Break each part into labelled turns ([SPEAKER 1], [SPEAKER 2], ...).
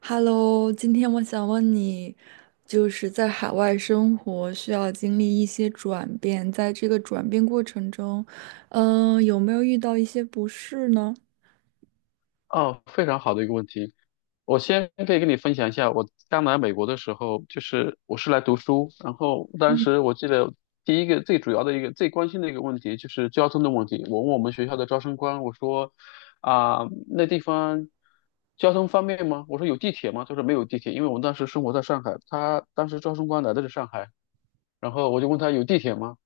[SPEAKER 1] Hello，今天我想问你，就是在海外生活需要经历一些转变，在这个转变过程中，有没有遇到一些不适呢？
[SPEAKER 2] 哦，非常好的一个问题。我先可以跟你分享一下，我刚来美国的时候，就是我是来读书，然后当
[SPEAKER 1] 嗯，
[SPEAKER 2] 时我记得第一个最主要的一个最关心的一个问题就是交通的问题。我问我们学校的招生官，我说啊、那地方交通方便吗？我说有地铁吗？他说没有地铁，因为我们当时生活在上海，他当时招生官来的是上海，然后我就问他有地铁吗？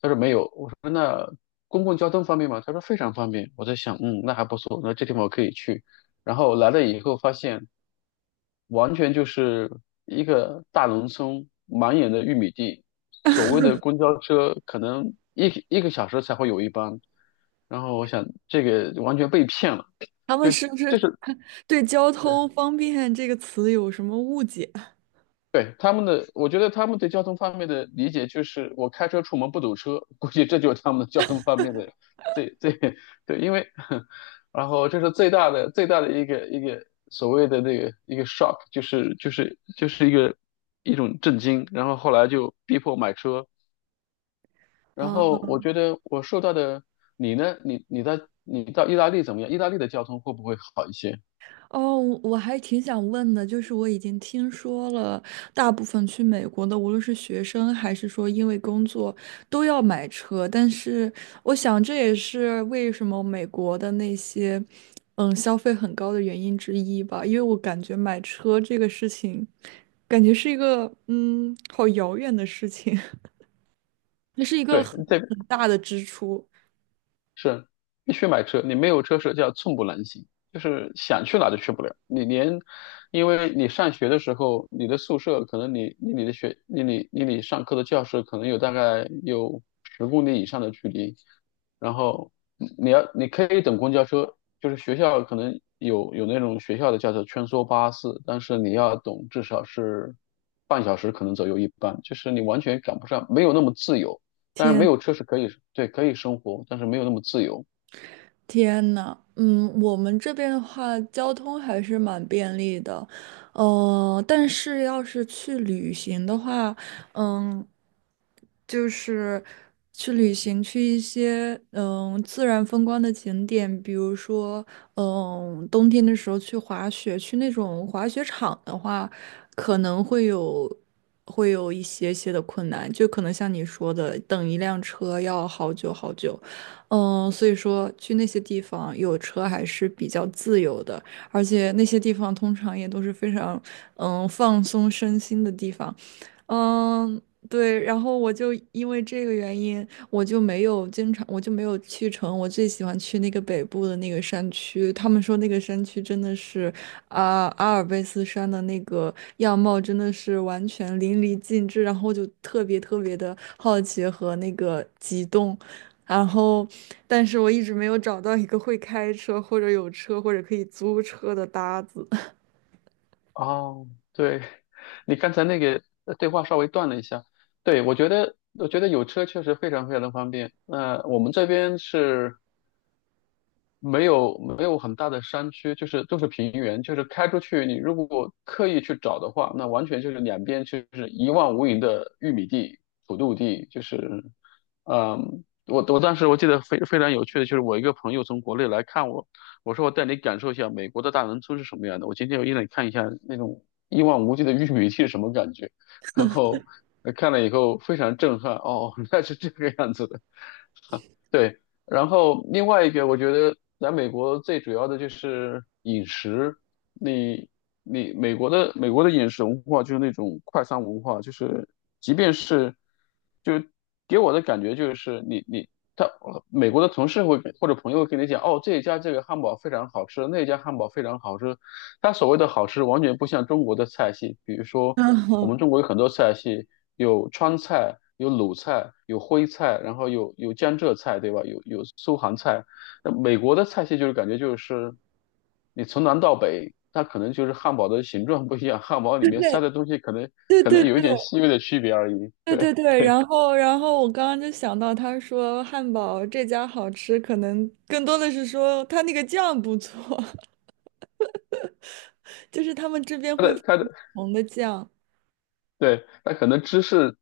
[SPEAKER 2] 他说没有。我说那公共交通方便吗？他说非常方便。我在想，那还不错，那这地方我可以去。然后来了以后发现，完全就是一个大农村，满眼的玉米地。所谓的公交车可能一个小时才会有一班，然后我想这个完全被骗了，
[SPEAKER 1] 他们
[SPEAKER 2] 就是
[SPEAKER 1] 是不是
[SPEAKER 2] 这是
[SPEAKER 1] 对交通方便这个词有什么误解
[SPEAKER 2] 对，他们的，我觉得他们对交通方面的理解就是，我开车出门不堵车，估计这就是他们的交通方面的最最 对，因为 然后这是最大的一个所谓的那个一个 shock,就是一个一种震惊，然后后来就逼迫买车，然
[SPEAKER 1] 啊？
[SPEAKER 2] 后我觉得我受到的，你呢？你到意大利怎么样？意大利的交通会不会好一些？
[SPEAKER 1] 哦，我还挺想问的，就是我已经听说了，大部分去美国的，无论是学生还是说因为工作，都要买车。但是我想，这也是为什么美国的那些，消费很高的原因之一吧。因为我感觉买车这个事情，感觉是一个好遥远的事情，那是一个
[SPEAKER 2] 对，
[SPEAKER 1] 很
[SPEAKER 2] 这
[SPEAKER 1] 很大的支出。
[SPEAKER 2] 是必须买车，你没有车是叫寸步难行，就是想去哪都去不了。你连，因为你上学的时候，你的宿舍可能你离你的学离你上课的教室可能有大概有10公里以上的距离，然后你可以等公交车，就是学校可能有那种学校的叫做穿梭巴士，但是你要等至少是半小时可能左右一班，就是你完全赶不上，没有那么自由。但是没
[SPEAKER 1] 天。
[SPEAKER 2] 有车是可以，对，可以生活，但是没有那么自由。
[SPEAKER 1] 天呐，嗯，我们这边的话，交通还是蛮便利的，但是要是去旅行的话，嗯，就是去旅行去一些自然风光的景点，比如说冬天的时候去滑雪，去那种滑雪场的话，可能会有会有一些些的困难，就可能像你说的，等一辆车要好久好久。嗯，所以说去那些地方有车还是比较自由的，而且那些地方通常也都是非常放松身心的地方。嗯，对，然后我就因为这个原因，我就没有去成我最喜欢去那个北部的那个山区。他们说那个山区真的是啊，阿尔卑斯山的那个样貌真的是完全淋漓尽致，然后就特别特别的好奇和那个激动。然后，但是我一直没有找到一个会开车或者有车或者可以租车的搭子。
[SPEAKER 2] 哦，对，你刚才那个对话稍微断了一下。对，我觉得有车确实非常非常的方便。那、我们这边是没有很大的山区，就是都是平原，就是开出去，你如果刻意去找的话，那完全就是两边就是一望无垠的玉米地、土豆地，就是，我当时我记得非常有趣的就是我一个朋友从国内来看我，我说我带你感受一下美国的大农村是什么样的，我今天我一来看一下那种一望无际的玉米地是什么感觉，然后看了以后非常震撼，哦，原来是这个样子的。对，然后另外一个，我觉得来美国最主要的就是饮食。你你美国的饮食文化就是那种快餐文化，就是即便是就给我的感觉就是你你他美国的同事会或者朋友会跟你讲，哦，这一家这个汉堡非常好吃，那一家汉堡非常好吃，它所谓的好吃，完全不像中国的菜系。比如说，我
[SPEAKER 1] 嗯，
[SPEAKER 2] 们中国有很多菜系，有川菜，有鲁菜，有徽菜，然后有江浙菜，对吧？有苏杭菜。那美国的菜系就是感觉就是你从南到北，它可能就是汉堡的形状不一样，汉堡里面塞
[SPEAKER 1] 对
[SPEAKER 2] 的东西可能
[SPEAKER 1] 对
[SPEAKER 2] 可
[SPEAKER 1] 对
[SPEAKER 2] 能有一点细微的区别而已。
[SPEAKER 1] 对对
[SPEAKER 2] 对，
[SPEAKER 1] 对，然后我刚刚就想到，他说汉堡这家好吃，可能更多的是说他那个酱不错，就是他们这边
[SPEAKER 2] 它
[SPEAKER 1] 会
[SPEAKER 2] 的
[SPEAKER 1] 放
[SPEAKER 2] 它
[SPEAKER 1] 不
[SPEAKER 2] 的
[SPEAKER 1] 同的酱，
[SPEAKER 2] 对，它可能芝士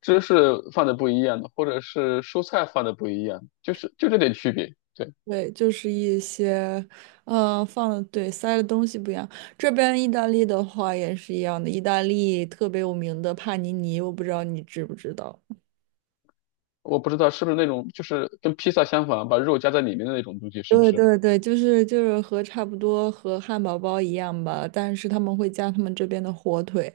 [SPEAKER 2] 芝士放的不一样，或者是蔬菜放的不一样，就是就这点区别。对。
[SPEAKER 1] 对，就是一些，嗯、放的对塞的东西不一样。这边意大利的话也是一样的，意大利特别有名的帕尼尼，我不知道你知不知道。
[SPEAKER 2] 我不知道是不是那种就是跟披萨相反啊，把肉夹在里面的那种东西，是不
[SPEAKER 1] 对
[SPEAKER 2] 是？
[SPEAKER 1] 对对，就是就是和差不多和汉堡包一样吧，但是他们会加他们这边的火腿，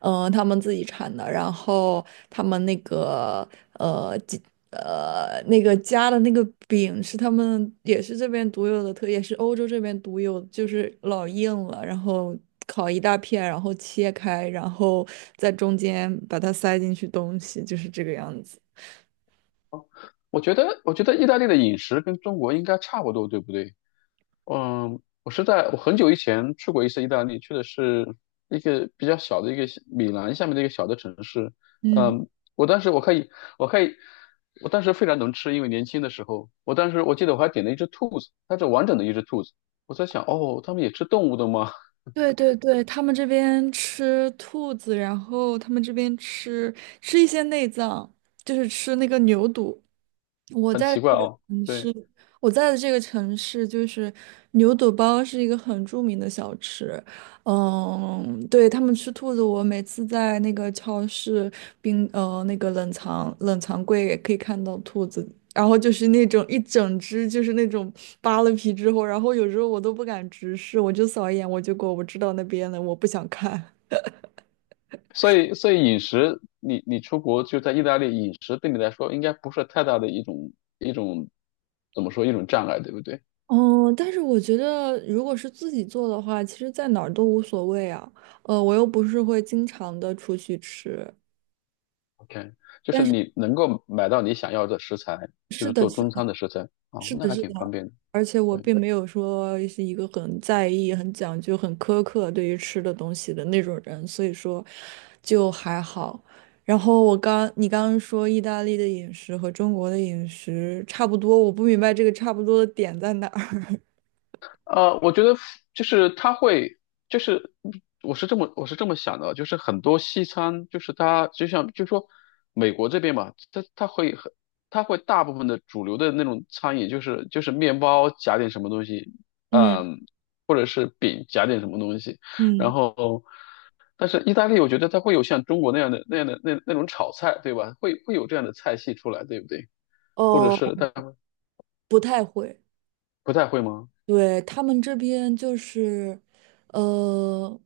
[SPEAKER 1] 嗯、他们自己产的，然后他们那个呃鸡那个加的那个饼是他们也是这边独有的特，也是欧洲这边独有，就是老硬了，然后烤一大片，然后切开，然后在中间把它塞进去东西，就是这个样子。
[SPEAKER 2] 我觉得意大利的饮食跟中国应该差不多，对不对？嗯，我是在我很久以前去过一次意大利，去的是一个比较小的一个米兰下面的一个小的城市。
[SPEAKER 1] 嗯。
[SPEAKER 2] 嗯，我当时我可以，我可以，我当时非常能吃，因为年轻的时候，我当时我记得我还点了一只兔子，它是完整的一只兔子。我在想，哦，他们也吃动物的吗？
[SPEAKER 1] 对对对，他们这边吃兔子，然后他们这边吃一些内脏，就是吃那个牛肚。我
[SPEAKER 2] 很
[SPEAKER 1] 在
[SPEAKER 2] 奇
[SPEAKER 1] 的
[SPEAKER 2] 怪
[SPEAKER 1] 这个
[SPEAKER 2] 哦。
[SPEAKER 1] 城市，
[SPEAKER 2] 对。
[SPEAKER 1] 我在的这个城市就是牛肚包是一个很著名的小吃。嗯，对，他们吃兔子，我每次在那个超市那个冷藏柜也可以看到兔子，然后就是那种一整只，就是那种扒了皮之后，然后有时候我都不敢直视，我就扫一眼我就过，我知道那边了，我不想看。
[SPEAKER 2] 所以饮食，你出国就在意大利，饮食对你来说应该不是太大的一种一种怎么说一种障碍，对不对
[SPEAKER 1] 哦，但是我觉得，如果是自己做的话，其实在哪儿都无所谓啊。呃，我又不是会经常的出去吃，
[SPEAKER 2] ？OK,就
[SPEAKER 1] 但
[SPEAKER 2] 是
[SPEAKER 1] 是
[SPEAKER 2] 你能够买到你想要的食材，就
[SPEAKER 1] 是
[SPEAKER 2] 是
[SPEAKER 1] 的，
[SPEAKER 2] 做
[SPEAKER 1] 是的，
[SPEAKER 2] 中餐的食材，哦，
[SPEAKER 1] 是
[SPEAKER 2] 那
[SPEAKER 1] 的，
[SPEAKER 2] 还
[SPEAKER 1] 是
[SPEAKER 2] 挺
[SPEAKER 1] 的，
[SPEAKER 2] 方便的。
[SPEAKER 1] 而且我
[SPEAKER 2] 对。
[SPEAKER 1] 并没有说是一个很在意、很讲究、很苛刻对于吃的东西的那种人，所以说就还好。然后我刚，你刚刚说意大利的饮食和中国的饮食差不多，我不明白这个差不多的点在哪儿。
[SPEAKER 2] 我觉得就是他会，就是我是这么想的，就是很多西餐，就是它就像就说美国这边嘛，它会大部分的主流的那种餐饮，就是面包夹点什么东西，
[SPEAKER 1] 嗯
[SPEAKER 2] 嗯，或者是饼夹点什么东西，然
[SPEAKER 1] 嗯，
[SPEAKER 2] 后但是意大利，我觉得它会有像中国那样的那种炒菜，对吧？会有这样的菜系出来，对不对？
[SPEAKER 1] 哦，
[SPEAKER 2] 或者是它
[SPEAKER 1] 不太会。
[SPEAKER 2] 不太会吗？
[SPEAKER 1] 对，他们这边就是，呃，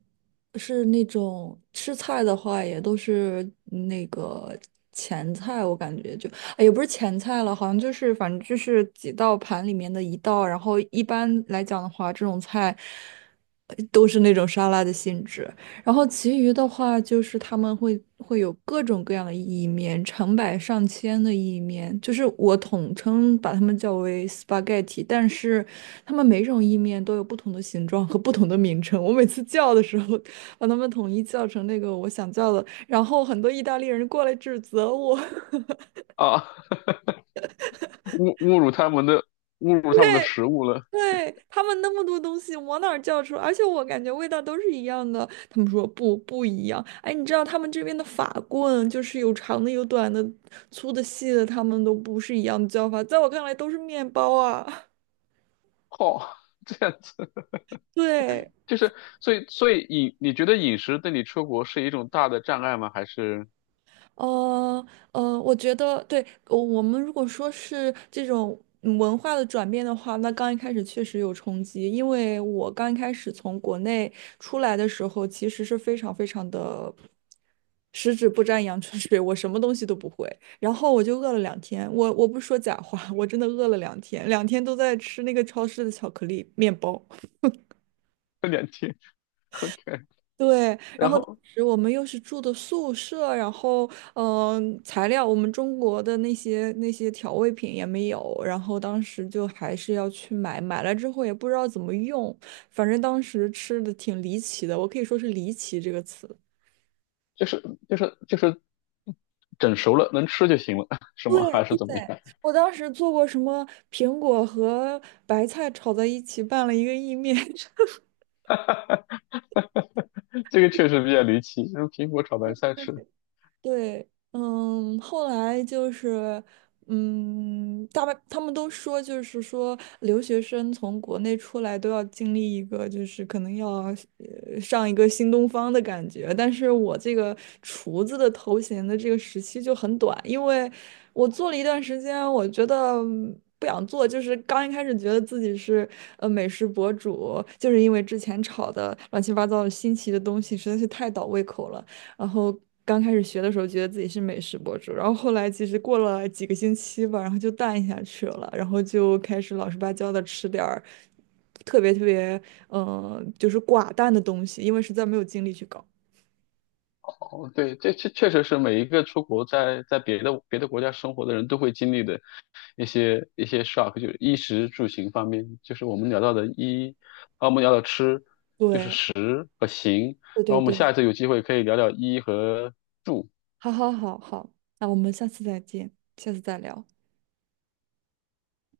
[SPEAKER 1] 是那种吃菜的话，也都是那个前菜，我感觉就，哎也不是前菜了，好像就是反正就是几道盘里面的一道，然后一般来讲的话，这种菜都是那种沙拉的性质。然后其余的话就是他们会有各种各样的意面，成百上千的意面，就是我统称把它们叫为 spaghetti，但是他们每种意面都有不同的形状和不同的名称。我每次叫的时候，把它们统一叫成那个我想叫的，然后很多意大利人过来指责我。
[SPEAKER 2] 啊。侮侮辱他们的侮辱他们的食物了，
[SPEAKER 1] 对，他们那么多东西往哪儿叫出来？而且我感觉味道都是一样的。他们说不一样。哎，你知道他们这边的法棍就是有长的、有短的、粗的、细的，他们都不是一样的叫法。在我看来都是面包啊。
[SPEAKER 2] 哦，这样子
[SPEAKER 1] 对，
[SPEAKER 2] 就是所以你觉得饮食对你出国是一种大的障碍吗？还是
[SPEAKER 1] 呃我觉得对，我们如果说是这种文化的转变的话，那刚一开始确实有冲击，因为我刚一开始从国内出来的时候，其实是非常非常的十指不沾阳春水，我什么东西都不会，然后我就饿了两天，我不说假话，我真的饿了两天，两天都在吃那个超市的巧克力面包。
[SPEAKER 2] 2天 OK?
[SPEAKER 1] 对，
[SPEAKER 2] 然后
[SPEAKER 1] 我们又是住的宿舍，然后嗯、呃材料我们中国的那些调味品也没有，然后当时就还是要去买，买了之后也不知道怎么用，反正当时吃的挺离奇的，我可以说是离奇这个词。
[SPEAKER 2] 就是就是整熟了能吃就行了，是吗？
[SPEAKER 1] 对
[SPEAKER 2] 还是
[SPEAKER 1] 对，
[SPEAKER 2] 怎么样？
[SPEAKER 1] 我当时做过什么苹果和白菜炒在一起拌了一个意面。
[SPEAKER 2] 这个确实比较离奇，用苹果炒白菜吃。
[SPEAKER 1] 对，嗯，后来就是，嗯，大半他们都说，就是说留学生从国内出来都要经历一个，就是可能要上一个新东方的感觉。但是我这个厨子的头衔的这个时期就很短，因为我做了一段时间，我觉得。嗯不想做，就是刚一开始觉得自己是美食博主，就是因为之前炒的乱七八糟的新奇的东西实在是太倒胃口了。然后刚开始学的时候，觉得自己是美食博主，然后后来其实过了几个星期吧，然后就淡下去了，然后就开始老实巴交的吃点儿特别特别，嗯、就是寡淡的东西，因为实在没有精力去搞。
[SPEAKER 2] 哦，对，这确实是每一个出国在别的国家生活的人都会经历的一些 shock,就是衣食住行方面，就是我们聊到的衣，然后我们聊到吃
[SPEAKER 1] 对，
[SPEAKER 2] 和行，
[SPEAKER 1] 对
[SPEAKER 2] 然后我们
[SPEAKER 1] 对对，
[SPEAKER 2] 下一次有机会可以聊聊衣和
[SPEAKER 1] 好好好好，那我们下次再见，下次再聊。